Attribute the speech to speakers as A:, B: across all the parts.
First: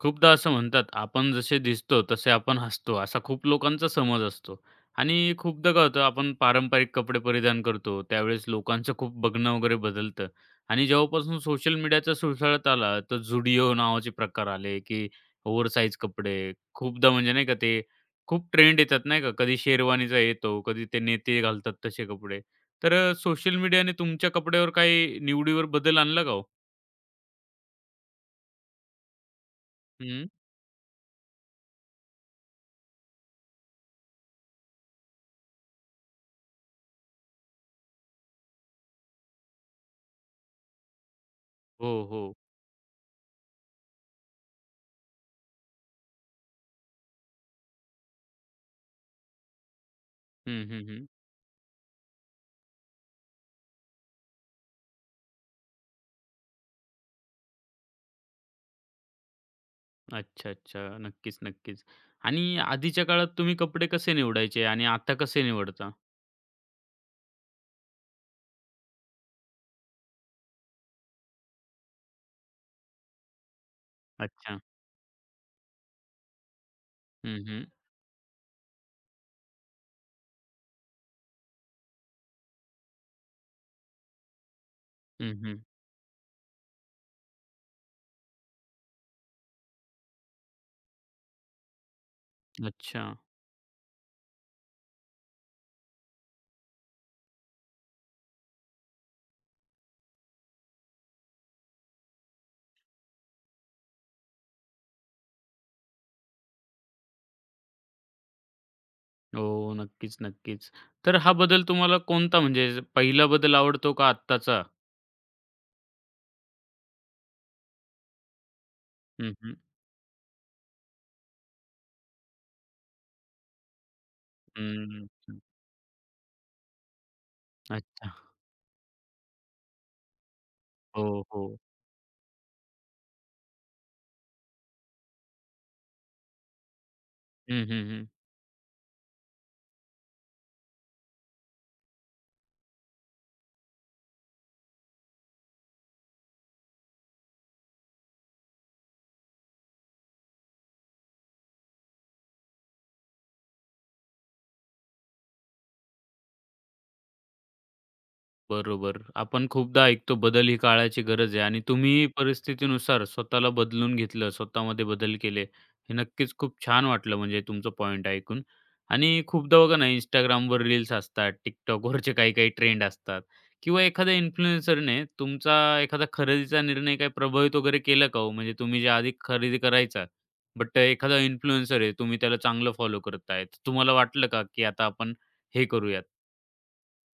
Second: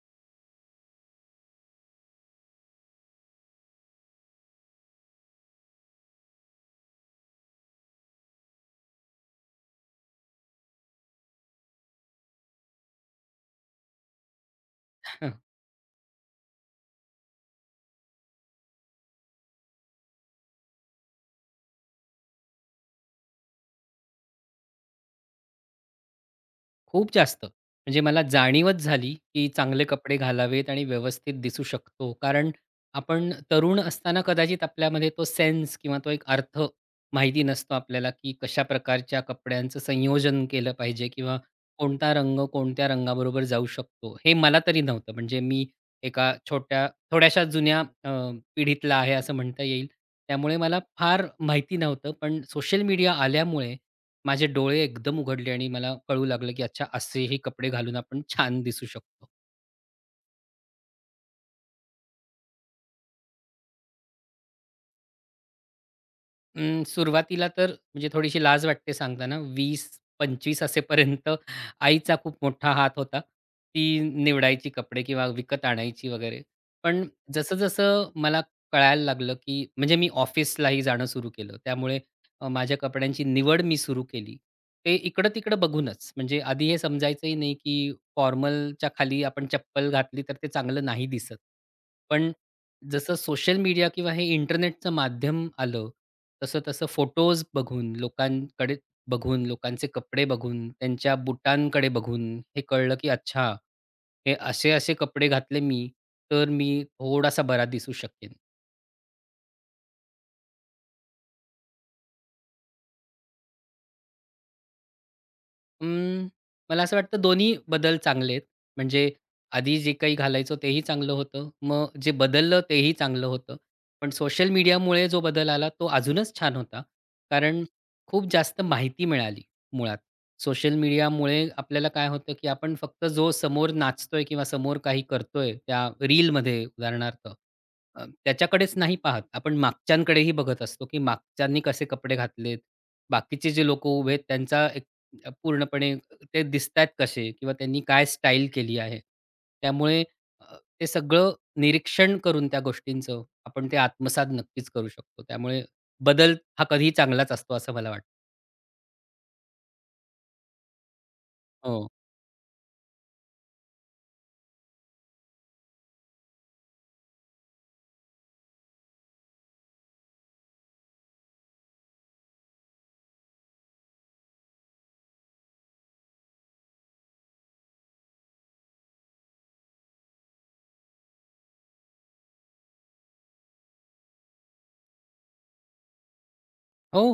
A: खूपदा असं म्हणतात, आपण जसे दिसतो तसे आपण हसतो, असा खूप लोकांचा समज असतो. आणि खूपदा काय होतं, आपण पारंपरिक कपडे परिधान करतो, त्यावेळेस लोकांचं खूप बघणं वगैरे बदलतं. आणि जेव्हापासून सोशल मीडियाचा सुळसुळाट आला, तर झुडिओ नावाचे प्रकार आले, की
B: हं,
A: ओव्हरसाइज कपडे. खूपदा म्हणजे नाही का, ते खूप ट्रेंड येतात नाही का, कधी शेरवानीचा येतो, कधी ते नेते घालतात तसे कपडे. तर सोशल मीडियाने तुमच्या कपड्यावर काही निवडीवर बदल आणला का हो?
B: खूप जास्त. म्हणजे मला जाणीवच झाली, की चांगले कपडे
A: हं.
B: घालावेत आणि व्यवस्थित दिसू शकतो. कारण आपण तरुण असताना कदाचित आपल्यामध्ये तो सेन्स किंवा तो एक अर्थ माहिती नसतो आपल्याला, की कशा प्रकारच्या कपड्यांचं संयोजन केलं पाहिजे किंवा
A: हो,
B: कोणता
A: हो.
B: रंग कोणत्या रंगाबरोबर जाऊ शकतो. हे मला तरी नव्हतं. म्हणजे मी एका छोट्या थोड्याशा जुन्या पिढीतला आहे असं म्हणता येईल. त्यामुळे
A: हं,
B: मला
A: हं, हं.
B: फार माहिती नव्हतं. पण सोशल मीडिया आल्यामुळे माझे डोळे एकदम उघडले आणि मला कळू लागलं, की अच्छा असेही कपडे घालून आपण छान दिसू शकतो.
A: अच्छा, अच्छा. नक्कीच, नक्कीच. आणि आधीच्या काळात तुम्ही कपडे कसे निवडायचे आणि आता कसे निवडता?
B: सुरुवातीला तर म्हणजे थोडीशी लाज वाटते सांगताना. 20-25 असेपर्यंत आईचा खूप मोठा हात होता. ती
A: अच्छा.
B: निवडायची कपडे किंवा विकत आणायची वगैरे. पण
A: हं, हं.
B: जसं-जसं मला कळायला लागलं, की म्हणजे मी ऑफिसलाही जाणं सुरू केलं. त्यामुळे माझ्या कपड्यांची निवड मी सुरू केली. ते
A: हं,
B: इकडं-तिकडं
A: हं.
B: बघूनच. म्हणजे आधी हे समजायचंही नाही, की फॉर्मलच्या खाली आपण चप्पल घातली तर ते चांगलं नाही दिसत. पण
A: अच्छा.
B: जसं सोशल मीडिया किंवा हे इंटरनेटचं माध्यम आलं, तसं-तसं फोटोज बघून, लोकांकडे बघून, लोकांचे कपडे बघून, त्यांच्या बुटांकडे बघून हे कळलं, की अच्छा, हे असे-असे कपडे घातले मी, तर मी थोडासा बरा दिसू शकेन.
A: हो. नक्कीच, नक्कीच. तर हा बदल तुम्हाला कोणता म्हणजे पहिला बदल आवडतो का आत्ताचा?
B: अं, मला असं वाटतं दोन्ही बदल चांगले आहेत. म्हणजे
A: हं, हं.
B: आधी जे काही घालायचो तेही चांगलं होतं. मग जे बदललं तेही चांगलं होतं. पण सोशल
A: हं.
B: मीडियामुळे जो बदल आला तो अजूनच छान होता. कारण
A: अच्छा.
B: खूप जास्त माहिती मिळाली मुळात. सोशल
A: हो,
B: मीडियामुळे
A: हो.
B: आपल्याला काय होतं, की आपण फक्त जो समोर नाचतोय किंवा समोर काही करतोय त्या रीलमध्ये उदाहरणार्थ,
A: हं, हं, हं.
B: त्याच्याकडेच नाही पाहत. आपण मागच्यांकडेही बघत असतो, की मागच्यांनी कसे कपडे घातलेत. बाकीचे जे लोकं उभे आहेत त्यांचा पूर्णपणे ते दिसतायत कसे किंवा त्यांनी काय स्टाईल केली आहे. त्यामुळे अ, ते सगळं निरीक्षण करून त्या गोष्टींचं आपण ते आत्मसात नक्कीच करू शकतो. त्यामुळे बदल हा कधीही चांगलाच असतो असं मला वाटतं.
A: बरोबर. आपण खूपदा ऐकतो बदल ही काळाची गरज आहे आणि
B: हो.
A: तुम्ही परिस्थितीनुसार स्वतःला बदलून घेतलं, स्वतःमध्ये बदल केले. हे नक्कीच खूप छान वाटलं म्हणजे तुमचं पॉइंट ऐकून. आणि खूपदा बघा ना Instagramवर रील्स असतात, TikTokवरचे काही-काही ट्रेंड असतात किंवा एखाद्या इन्फ्लुएन्सरने तुमचा एखादा खरेदीचा निर्णय काही प्रभावित वगैरे केलं का हो? म्हणजे तुम्ही जे आधी खरेदी करायचा, बट एखादा इन्फ्लुएन्सर आहे, तुम्ही त्याला चांगलं फॉलो करताय. तर तुम्हाला वाटलं का, की आता आपण हे करूयात?
B: हो,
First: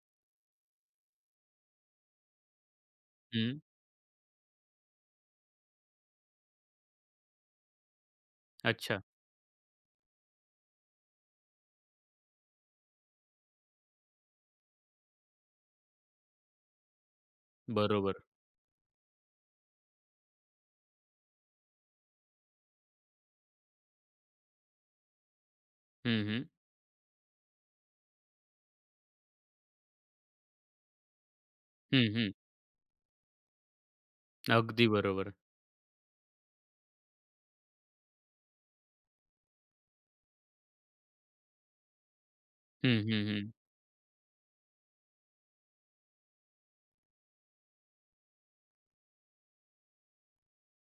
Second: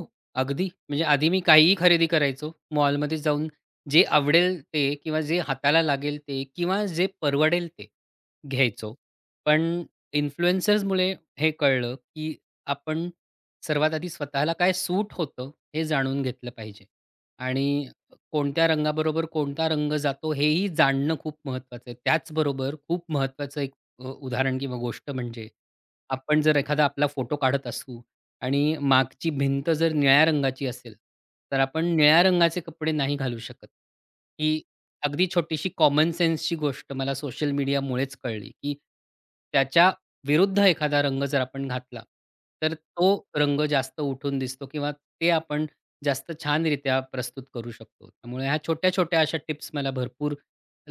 B: अगदी. म्हणजे आधी मी काहीही खरेदी करायचो. मॉलमध्ये जाऊन
A: हं.
B: जे आवडेल ते किंवा जे हाताला लागेल ते किंवा जे परवडेल ते घ्यायचो.
A: अच्छा.
B: पण इन्फ्लुएन्सर्समुळे हे कळलं, की आपण सर्वात आधी स्वतःला काय सूट होतं, हे जाणून घेतलं पाहिजे. आणि
A: बरोबर.
B: कोणत्या रंगाबरोबर कोणता रंग जातो, हेही जाणणं खूप महत्त्वाचं आहे. त्याचबरोबर खूप महत्त्वाचं एक उदाहरण किंवा गोष्ट म्हणजे,
A: हं,
B: आपण
A: हं.
B: जर एखादा आपला फोटो काढत असू आणि मागची भिंत जर निळ्या रंगाची असेल, तर आपण
A: हं,
B: निळ्या
A: हं.
B: रंगाचे कपडे नाही घालू शकत. ही
A: अगदी
B: अगदी
A: बरोबर.
B: छोटीशी कॉमन सेन्सची गोष्ट मला सोशल मीडियामुळेच कळली, की त्याच्या विरुद्ध एखादा रंग जर आपण घातला, तर
A: हं,
B: तो
A: हं, हं.
B: रंग जास्त उठून दिसतो किंवा ते आपण जास्त छानरित्या प्रस्तुत करू शकतो. त्यामुळे ह्या छोट्या-छोट्या अशा टिप्स मला भरपूर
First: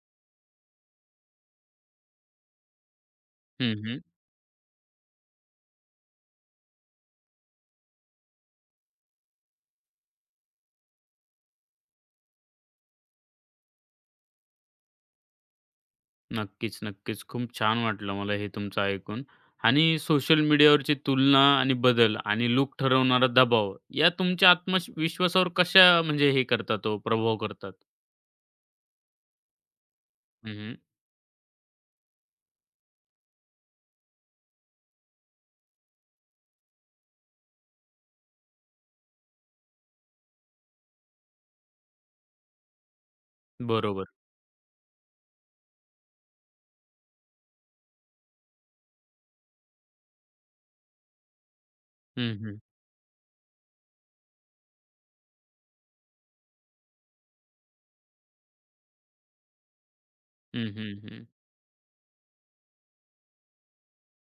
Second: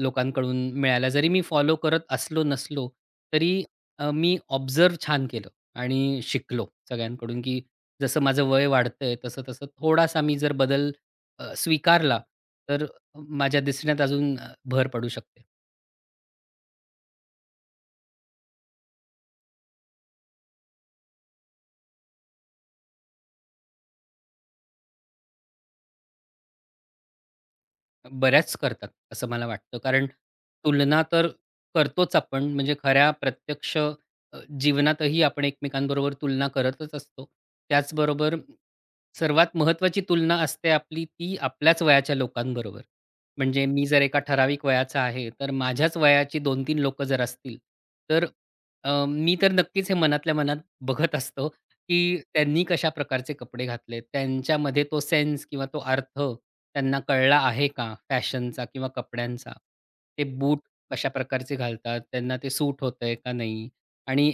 B: लोकांकडून मिळाल्या. जरी मी फॉलो करत असलो नसलो, तरी
A: हं, हं.
B: मी ऑब्झर्व्ह छान केलं आणि शिकलो सगळ्यांकडून, की जसं माझं वय वाढतंय तसं-तसं थोडासा मी जर बदल स्वीकारला, तर माझ्या दिसण्यात अजून भर पडू शकते.
A: नक्कीच, नक्कीच. खूप छान वाटलं मला हे तुमचं ऐकून आणि सोशल मीडियावरची तुलना आणि बदल आणि लूक ठरवणारा दबाव या तुमच्या विश्वासावर कशा म्हणजे हे करतात हो, प्रभाव करतात?
B: बऱ्याच करतात असं मला वाटतं. कारण
A: हं, हं.
B: तुलना तर करतोच आपण म्हणजे खऱ्या प्रत्यक्ष जीवनातही आपण एकमेकांबरोबर तुलना करतच असतो. त्याचबरोबर सर्वात महत्त्वाची तुलना असते आपली ती आपल्याच वयाच्या लोकांबरोबर. म्हणजे मी जर
A: बरोबर.
B: एका ठराविक वयाचा आहे, तर माझ्याच वयाची 2-3 लोकं जर असतील, तर मी तर नक्कीच हे मनातल्या मनात बघत असतो की
A: हं, हं.
B: त्यांनी कशा प्रकारचे कपडे घातलेत, त्यांच्यामध्ये तो सेन्स किंवा तो अर्थ त्यांना कळला आहे का फॅशनचा किंवा कपड्यांचा? ते बूट
A: हं, हं,
B: कशा
A: हं.
B: प्रकारचे घालतात, त्यांना ते सूट होतंय का नाही? आणि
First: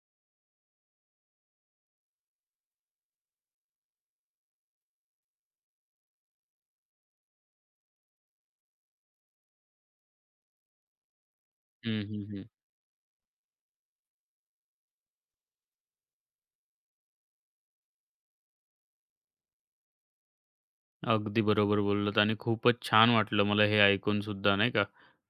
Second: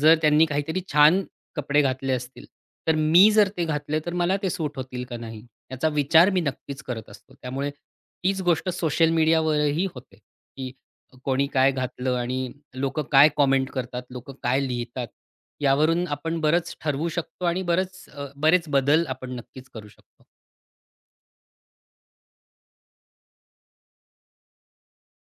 B: जर त्यांनी काहीतरी छान कपडे घातले असतील, तर मी जर ते घातले तर मला ते सूट होतील का नाही? याचा विचार मी नक्कीच करत असतो. त्यामुळे तीच गोष्ट सोशल मीडियावरही होते, की कोणी काय
A: हं,
B: घातलं
A: हं,
B: आणि
A: हं.
B: लोकं काय कॉमेंट करतात, लोकं काय लिहितात, यावरून आपण बरंच ठरवू शकतो आणि बरेच बदल आपण नक्कीच करू शकतो.
A: अगदी बरोबर बोललात आणि खूपच छान वाटलं मला हे ऐकून सुद्धा नाही का,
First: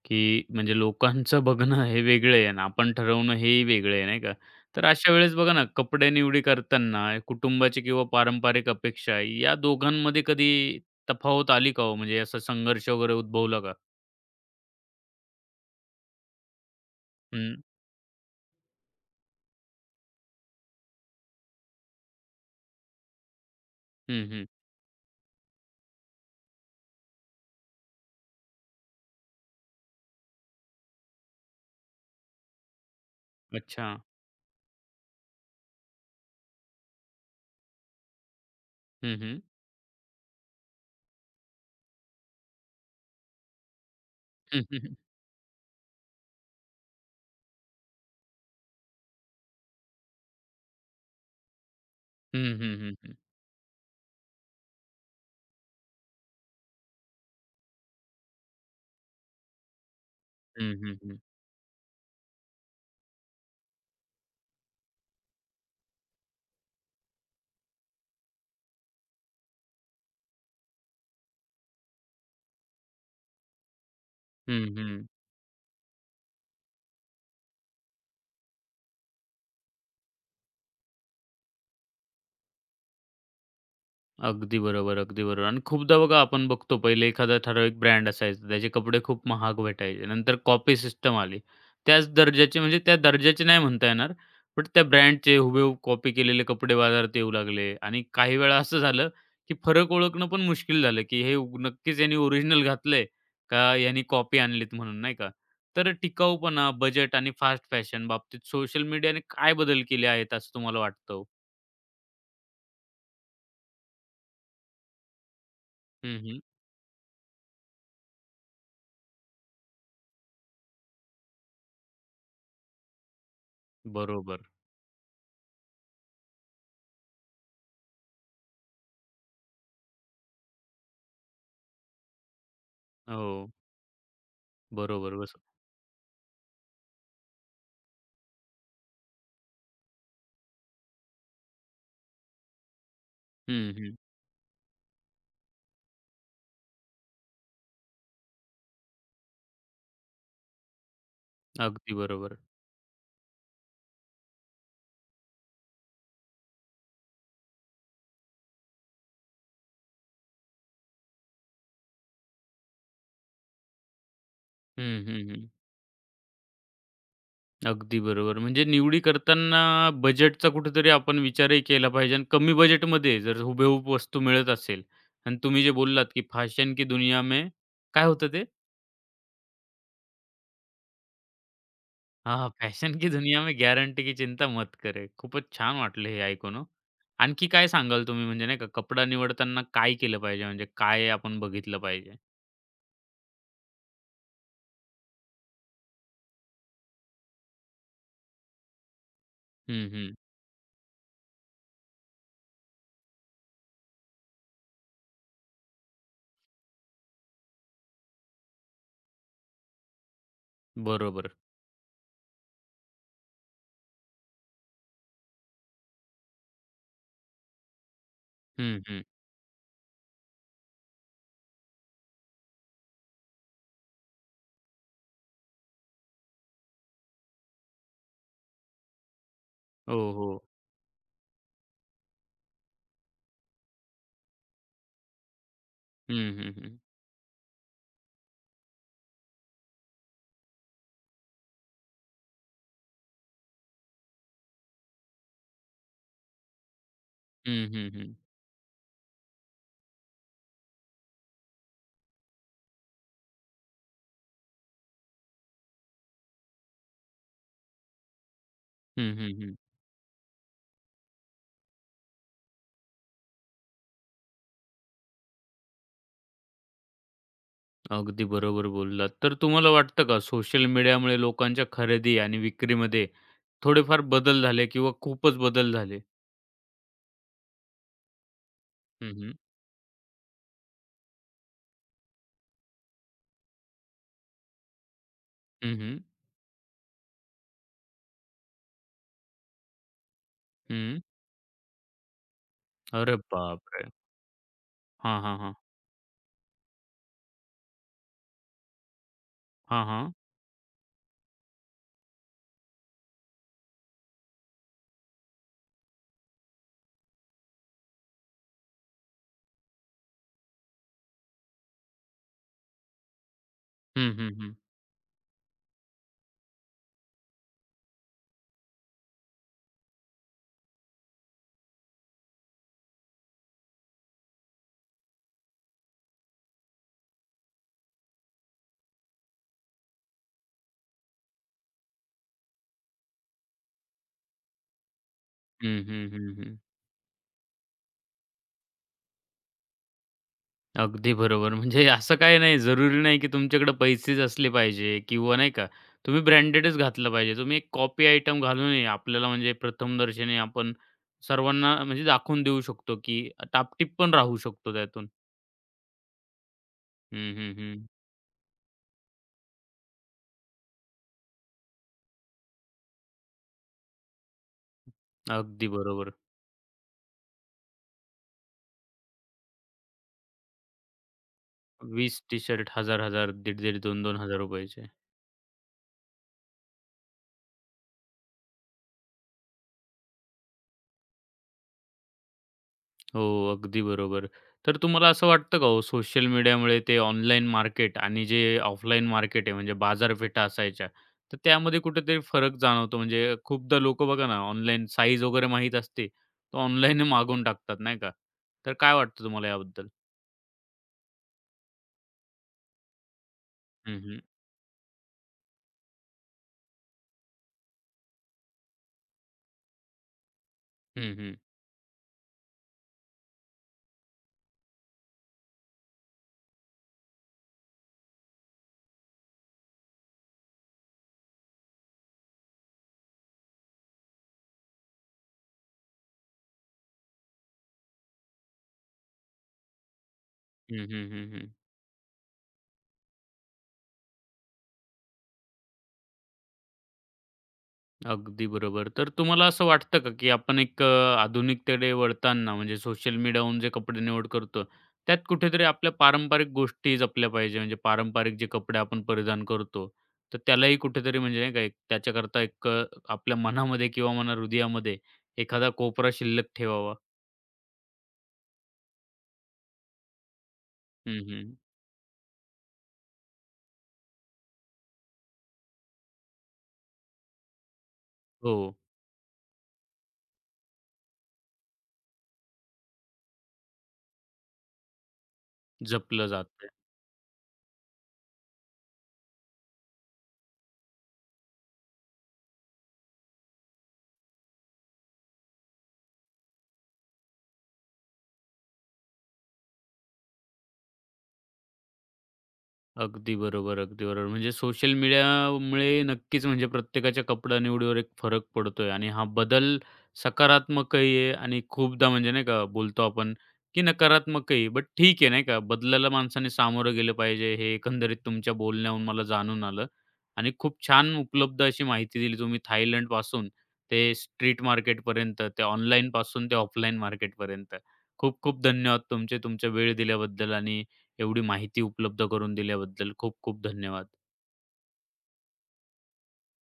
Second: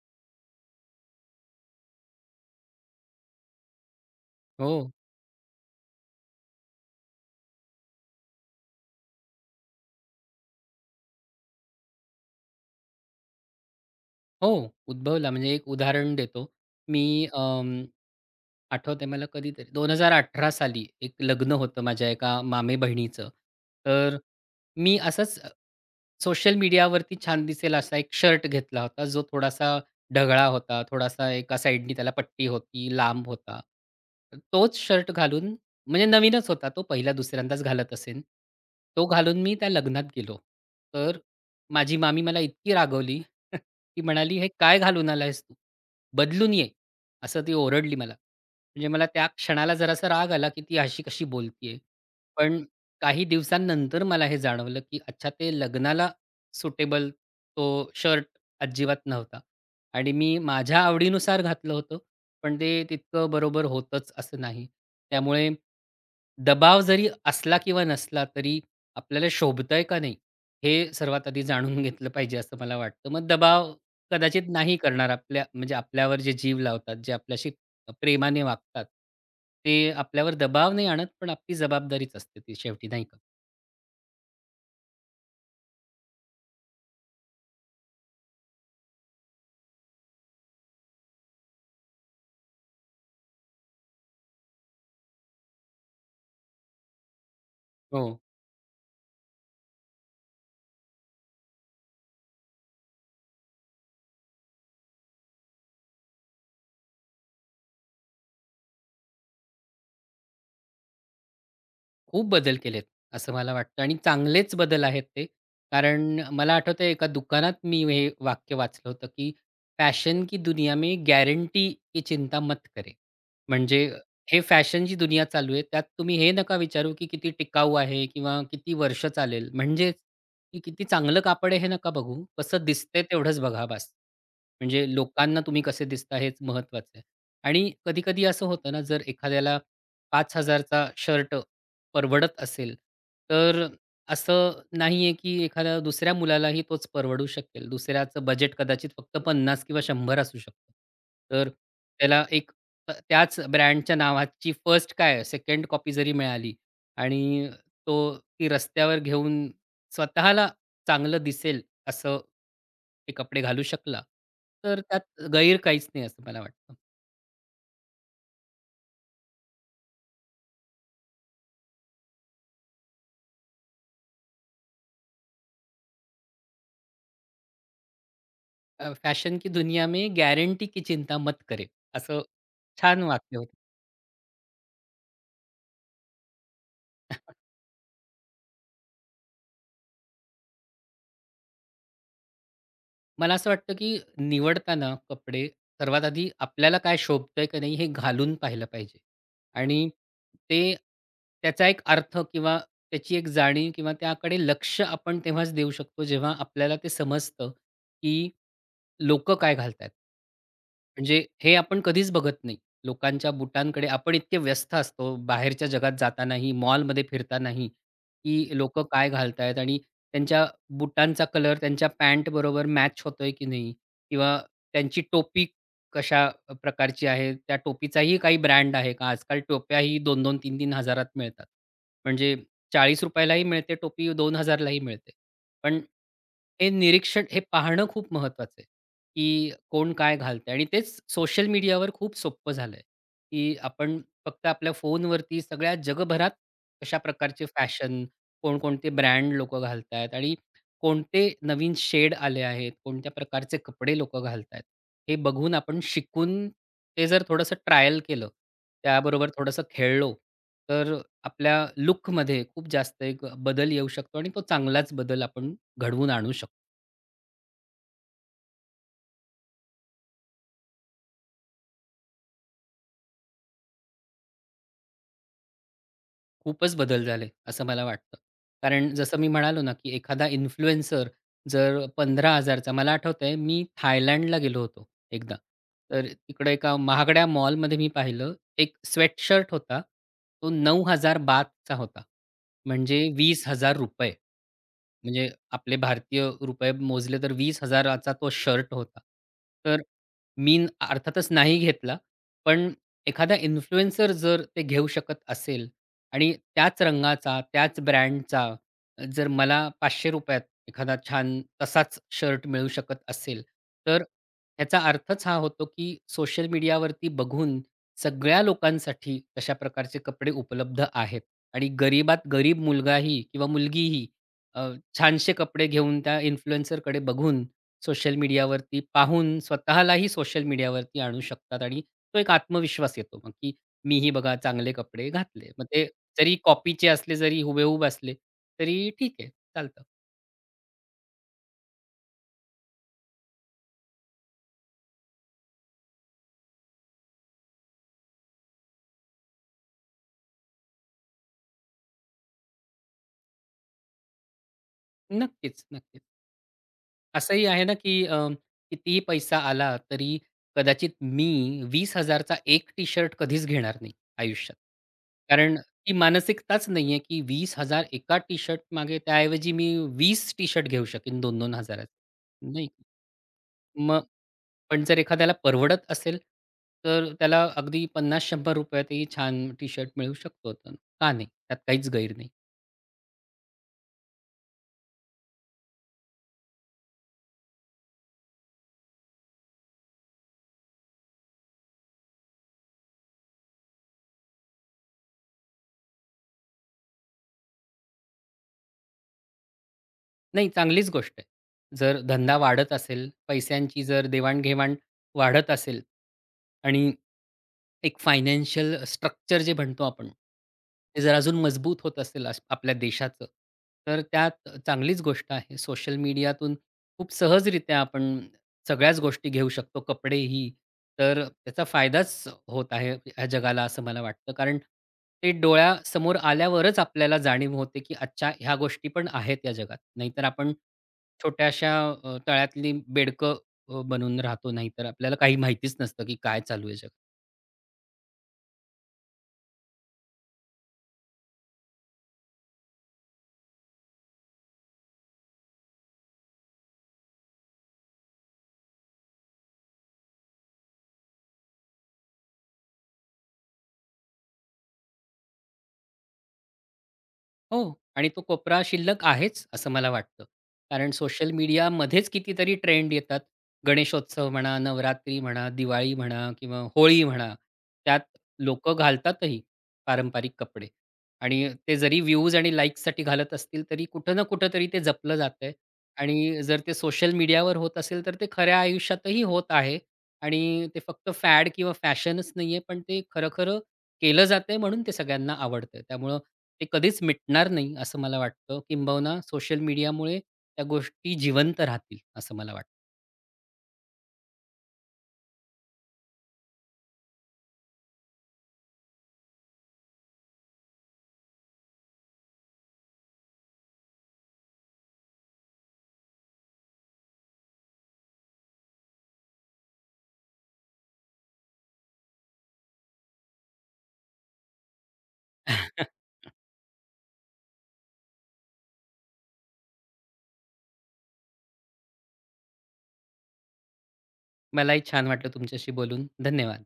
A: की म्हणजे लोकांचं बघणं हे वेगळं आहे आणि आपण ठरवणं हेही वेगळं आहे नाही का.
B: हो,
A: तर अशा वेळेस बघा ना, कपडे निवडी करताना कुटुंबाची किंवा पारंपरिक अपेक्षा या दोघांमध्ये कधी तफावत आली का हो? म्हणजे असा संघर्ष वगैरे उद्भवला का?
B: हो, उद्भवला म्हणजे एक उदाहरण देतो. मी
A: हं,
B: आठवतंय मला कधीतरी 2018 साली एक लग्न होतं माझ्या एका मामेबहिणीचं. तर
A: हं, हं.
B: मी असंच सोशल मीडियावरती छान दिसेल असा एक शर्ट घेतला होता, जो थोडासा ढगळा होता, थोडासा एका साइडनी त्याला पट्टी होती, लांब होता.
A: अच्छा.
B: तर तोच शर्ट घालून म्हणजे नवीनच होता तो, पहिला-दुसऱ्यांदाच घालत असेन. तो
A: हं, हं.
B: घालून मी त्या लग्नात गेलो. तर माझी मामी मला इतकी रागवली, ती म्हणाली, "हे काय घालून आलायस तू? बदलून ये." असं ती ओरडली मला. म्हणजे मला त्या क्षणाला जरासा राग आला, की ती अशी कशी बोलतीये.
A: हं,
B: पण
A: हं, हं.
B: काही दिवसांनंतर मला हे जाणवलं, की अच्छा ते लग्नाला सुटेबल तो शर्ट अजिबात नव्हता आणि मी
A: हं,
B: माझ्या
A: हं, हं, हं. हं, हं,
B: आवडीनुसार घातलं होतं. पण ते तितकं बरोबर होतंच असं नाही. त्यामुळे दबाव जरी असला किंवा नसला तरी आपल्याला शोभतंय का नाही, हे सर्वात आधी जाणून घेतलं पाहिजे असं मला वाटतं. मग दबाव कदाचित नाही करणार आपल्या म्हणजे आपल्यावर जे जीव लावतात, जे आपल्याशी प्रेमाने वागतात, ते आपल्यावर दबाव नाही आणत, पण आपली जबाबदारीच असते ती शेवटी, नाही का?
A: अगदी बरोबर, अगदी बरोबर. आणि खूपदा बघा आपण बघतो पहिले एखादा ठराविक ब्रँड असायचा. त्याचे कपडे खूप महाग भेटायचे. नंतर कॉपी सिस्टम आली. त्याच दर्जाचे म्हणजे त्या दर्जाचे नाही म्हणता येणार, बट त्या ब्रँडचे हुबेहूब कॉपी केलेले कपडे बाजारात येऊ लागले. आणि
B: हो.
A: काही वेळा असं झालं, की फरक ओळखणं पण मुश्किल झालं, की नक्कीच यांनी ओरिजिनल घातलंय का यांनी कॉपी आणलीत म्हणून, नाही का? तर टिकाऊपणा, बजेट आणि फास्ट फॅशन बाबतीत सोशल मीडियाने काय बदल केले आहेत असं तुम्हाला वाटतं हो?
B: खूप बदल केलेत, असं मला वाटतं आणि चांगलेच बदल आहेत ते. कारण
A: हं,
B: मला आठवतंय एका दुकानात मी हे वाक्य वाचलं होतं, की "फॅशन की दुनिया में गॅरंटी की चिंता मत करे." म्हणजे हे
A: बरोबर.
B: फॅशनची दुनिया चालू आहे, त्यात तुम्ही हे नका विचारू, की किती टिकाऊ आहे किंवा किती वर्ष चालेल. म्हणजेच की किती चांगलं कापड आहे हे नका बघू, कसं दिसतंय तेवढंच
A: हो.
B: बघा बास. म्हणजे
A: बरोबर बसव
B: लोकांना तुम्ही कसे दिसता हेच महत्त्वाचं आहे. आणि कधी-कधी असं होतं ना, जर एखाद्याला 5,000चा शर्ट परवडत असेल, तर
A: हं, हं.
B: असं नाही आहे की एखाद्या दुसऱ्या मुलालाही तोच परवडू शकेल. दुसऱ्याचं बजेट कदाचित फक्त 50 किंवा 100 असू शकतं. तर
A: अगदी
B: त्याला
A: बरोबर.
B: एक त्याच ब्रँडच्या नावाची फर्स्ट काय सेकंड कॉपी जरी मिळाली आणि तो ती रस्त्यावर घेऊन स्वतःला चांगलं दिसेल असं ते कपडे घालू शकला, तर
A: हं,
B: त्यात
A: हं, हं.
B: गैर काहीच नाही असं मला वाटतं.
A: अगदी बरोबर. म्हणजे निवडी करताना बजेटचा कुठेतरी आपण विचारही केला पाहिजे आणि कमी बजेटमध्ये जर हुबेहूब वस्तू मिळत असेल आणि तुम्ही जे बोललात, की फॅशन की दुनिया में काय होतं ते?
B: फॅशन की दुनिया में गॅरंटी की चिंता मत करे असं
A: हां, फॅशन
B: छान
A: की दुनिया
B: वाक्य.
A: में गॅरंटी की चिंता मत करे. खूपच छान वाटलं हे ऐकून हो. आणखी काय सांगाल तुम्ही म्हणजे नाही का कपडा निवडताना काय केलं पाहिजे? म्हणजे काय आपण बघितलं पाहिजे?
B: मला असं वाटतं, की निवडताना कपडे सर्वात आधी आपल्याला काय शोभतंय का नाही हे घालून पाहिलं पाहिजे. आणि
A: हं, हं.
B: ते त्याचा एक अर्थ किंवा त्याची एक जाणीव किंवा त्याकडे लक्ष आपण तेव्हाच देऊ शकतो, जेव्हा आपल्याला ते समजतं, की लोकं काय घालतायत? म्हणजे
A: बरोबर.
B: हे आपण कधीच बघत नाही. लोकांच्या बुटांकडे आपण इतके व्यस्त असतो बाहेरच्या जगात जातानाही, मॉलमध्ये फिरतानाही, की लोकं
A: हं, हं.
B: काय घालतायत आणि त्यांच्या बुटांचा कलर त्यांच्या पॅन्ट बरोबर मॅच होतोय की नाही? किंवा त्यांची टोपी कशा प्रकारची आहे? त्या टोपीचाही काही ब्रँड आहे का? आजकाल
A: हो,
B: टोप्याही
A: हो.
B: 2-2, 3-3 हजारात मिळतात. म्हणजे ₹40 लाही मिळते टोपी, 2000 लाही मिळते. पण
A: हं, हं,
B: हे
A: हं.
B: निरीक्षण हे पाहणं खूप महत्वाचं आहे. की कोण काय घालतंय आणि तेच सोशल मीडियावर खूप सोपं झालंय, की आपण फक्त आपल्या फोनवरती सगळ्या जगभरात कशा प्रकारचे
A: हं, हं,
B: फॅशन,
A: हं.
B: कोणकोणते ब्रँड लोकं घालतायत आणि कोणते नवीन शेड आले आहेत, कोणत्या प्रकारचे कपडे लोक घालतायत. हे बघून आपण शिकून ते जर थोडंसं ट्रायल केलं,
A: हं,
B: त्याबरोबर
A: हं, हं.
B: थोडंसं खेळलो, तर आपल्या लूकमध्ये खूप जास्त एक बदल येऊ शकतो आणि तो चांगलाच बदल आपण घडवून आणू शकतो.
A: अगदी बरोबर बोललात. तर तुम्हाला वाटतं का सोशल मीडियामुळे लोकांच्या खरेदी आणि विक्रीमध्ये थोडेफार बदल झाले किंवा खूपच बदल झाले?
B: खूपच बदल झाले, असं मला वाटतं. कारण
A: हं,
B: जसं मी
A: हं.
B: म्हणालो ना, की एखादा इन्फ्लुएन्सर जर 15,000 चा मला आठवतंय मी थायलंडला गेलो होतो एकदा.
A: हं, हं.
B: तर तिकडे एका महागड्या मॉलमध्ये मी पाहिलं, एक स्वेटशर्ट होता. तो
A: हं.
B: 9,000 बाथ चा होता. म्हणजे
A: अरे
B: ₹20,000.
A: बापरे! हां,
B: म्हणजे
A: हां, हां.
B: आपले भारतीय रुपये मोजले तर 20,000 चा तो शर्ट होता. तर
A: हां, हां.
B: अर्थातच नाही घेतला. पण एखादा इन्फ्लुएन्सर जर ते घेऊ शकत असेल, आणि त्याच रंगाचा, त्याच ब्रँडचा जर मला ₹500त एखादा छान तसाच शर्ट मिळू शकत असेल, तर
A: हं, हं, हं.
B: ह्याचा अर्थच हा होतो, की सोशल मीडियावरती बघून सगळ्या लोकांसाठी तशा प्रकारचे कपडे उपलब्ध आहेत आणि गरीबात गरीब मुलगाही किंवा मुलगीही अ, छानसे कपडे घेऊन त्या इन्फ्लुएन्सरकडे बघून, सोशल मीडियावरती पाहून स्वतःलाही सोशल मीडियावरती आणू शकतात आणि तो एक आत्मविश्वास येतो मग, की मीही बघा चांगले कपडे घातले. मग
A: हं,
B: ते
A: हं, हं,
B: जरी
A: हं.
B: कॉपीचे असले, जरी हुबेहूब असले, तरी ठीक आहे, चालतं.
A: अगदी बरोबर. म्हणजे असं काही नाही, जरुरी नाही की तुमच्याकडे पैसेच असले पाहिजे किंवा नाही का, तुम्ही ब्रँडेडच घातलं पाहिजे. तुम्ही एक कॉपी आयटम घालूनही आपल्याला म्हणजे प्रथमदर्शनी आपण सर्वांना म्हणजे दाखवून देऊ शकतो, की टापटीप पण राहू शकतो त्यातून.
B: नक्कीच, नक्कीच.
A: हं,
B: असंही
A: हं,
B: आहे ना,
A: हं.
B: की कितीही पैसा आला, तरी कदाचित मी 20,000 चा एक टी शर्ट कधीच घेणार नाही आयुष्यात. कारण
A: अगदी
B: ती
A: बरोबर.
B: मानसिकताच नाही आहे, की 20,000 एका टी शर्ट मागे त्याऐवजी मी 20 टी शर्ट घेऊ शकेन 2-2 हजाराचे.
A: 20
B: नाही.
A: टी-शर्ट
B: का?
A: 1000-1000, 1500,
B: मग
A: 2000-2000
B: पण
A: रुपयाचे.
B: जर एखाद्याला परवडत असेल, तर त्याला अगदी ₹50-100त ही छान टी-शर्ट मिळू शकतो तर का नाही? त्यात काहीच गैर नाही.
A: हो, अगदी बरोबर. तर तुम्हाला असं वाटतं का हो, सोशल मीडियामुळे ते ऑनलाईन मार्केट आणि जे ऑफलाईन मार्केट आहे, म्हणजे बाजारपेठा असायच्या, तर त्यामध्ये कुठेतरी फरक जाणवतो? म्हणजे खूपदा लोकं बघा ना, ऑनलाईन साईज वगैरे माहीत असते, तर ऑनलाईन मागवून टाकतात, नाही का? तर काय वाटतं तुम्हाला याबद्दल?
B: नाही, चांगलीच गोष्ट आहे. जर धंदा वाढत असेल, पैशांची
A: हं,
B: जर
A: हं.
B: देवाण-घेवाण वाढत असेल आणि एक फायनान्शियल स्ट्रक्चर जे म्हणतो आपण, ते
A: हं,
B: जर
A: हं.
B: अजून मजबूत होत असेल अश आपल्या देशाचं, तर त्यात चांगलीच गोष्ट आहे. सोशल मीडियातून खूप सहजरित्या आपण सगळ्याच गोष्टी घेऊ शकतो, कपडेही. तर त्याचा फायदाच होत आहे ह्या जगाला असं मला वाटतं. कारण ते डोळ्यासमोर आल्यावरच आपल्याला जाणीव होते, की अच्छा ह्या गोष्टी पण आहेत या जगात. नाहीतर आपण
A: हं, हं, हं,
B: छोट्याशा तळ्यातली बेडकं बनून राहतो. नाहीतर आपल्याला काही माहितीच नसतं, की काय चालू आहे जगात.
A: अगदी बरोबर. तर तुम्हाला असं वाटतं का, की आपण एक आधुनिकतेकडे वळताना म्हणजे सोशल मीडियाहून जे कपडे निवड करतो, त्यात कुठेतरी आपल्या पारंपरिक गोष्टी जपल्या पाहिजे. म्हणजे पारंपरिक जे कपडे आपण परिधान करतो, तर त्यालाही कुठेतरी म्हणजे नाही का एक त्याच्याकरता एक आपल्या मनामध्ये किंवा मना हृदयामध्ये एखादा कोपरा शिल्लक ठेवावा.
B: हो. आणि तो कोपरा शिल्लक आहेच, असं मला वाटतं. कारण
A: हं,
B: सोशल
A: हं.
B: मीडियामध्येच कितीतरी ट्रेंड येतात. गणेशोत्सव म्हणा, नवरात्री म्हणा, दिवाळी म्हणा किंवा होळी म्हणा. त्यात
A: हो,
B: लोकं घालतातही पारंपरिक कपडे आणि ते जरी व्ह्यूज आणि लाइक्ससाठी घालत असतील, तरी कुठं ना कुठेतरी ते जपलं जातंय
A: जपलं
B: आणि जर ते
A: जातं.
B: सोशल मीडियावर होत असेल, तर ते खऱ्या आयुष्यातही होत आहे आणि ते फक्त फॅड किंवा फॅशनच नाहीये, पण ते खरं-खरं केलं जातंय म्हणून ते सगळ्यांना आवडतंय. त्यामुळं ते कधीच मिटणार नाही असं मला वाटतं. किंबहुना सोशल मीडियामुळे त्या गोष्टी जिवंत राहतील असं मला वाटतं.
A: अगदी बरोबर, अगदी बरोबर. म्हणजे सोशल मीडियामुळे नक्कीच म्हणजे प्रत्येकाच्या कपडा निवडीवर एक फरक पडतोय आणि हा बदल सकारात्मकही आहे आणि खूपदा म्हणजे नाही का बोलतो आपण, की नकारात्मकही आहे. बट ठीक आहे नाही का, बदलाला माणसाने सामोरं गेलं पाहिजे हे एकंदरीत तुमच्या बोलण्याहून मला जाणून आलं आणि खूप छान उपलब्ध अशी माहिती दिली तुम्ही थायलंडपासून ते स्ट्रीट मार्केटपर्यंत, ते ऑनलाईनपासून ते ऑफलाईन मार्केटपर्यंत. खूप खूप धन्यवाद तुमचे, तुमचा वेळ दिल्याबद्दल आणि एवढी माहिती उपलब्ध करून दिल्याबद्दल खूप खूप धन्यवाद.
B: मलाही छान वाटलं तुमच्याशी बोलून. धन्यवाद.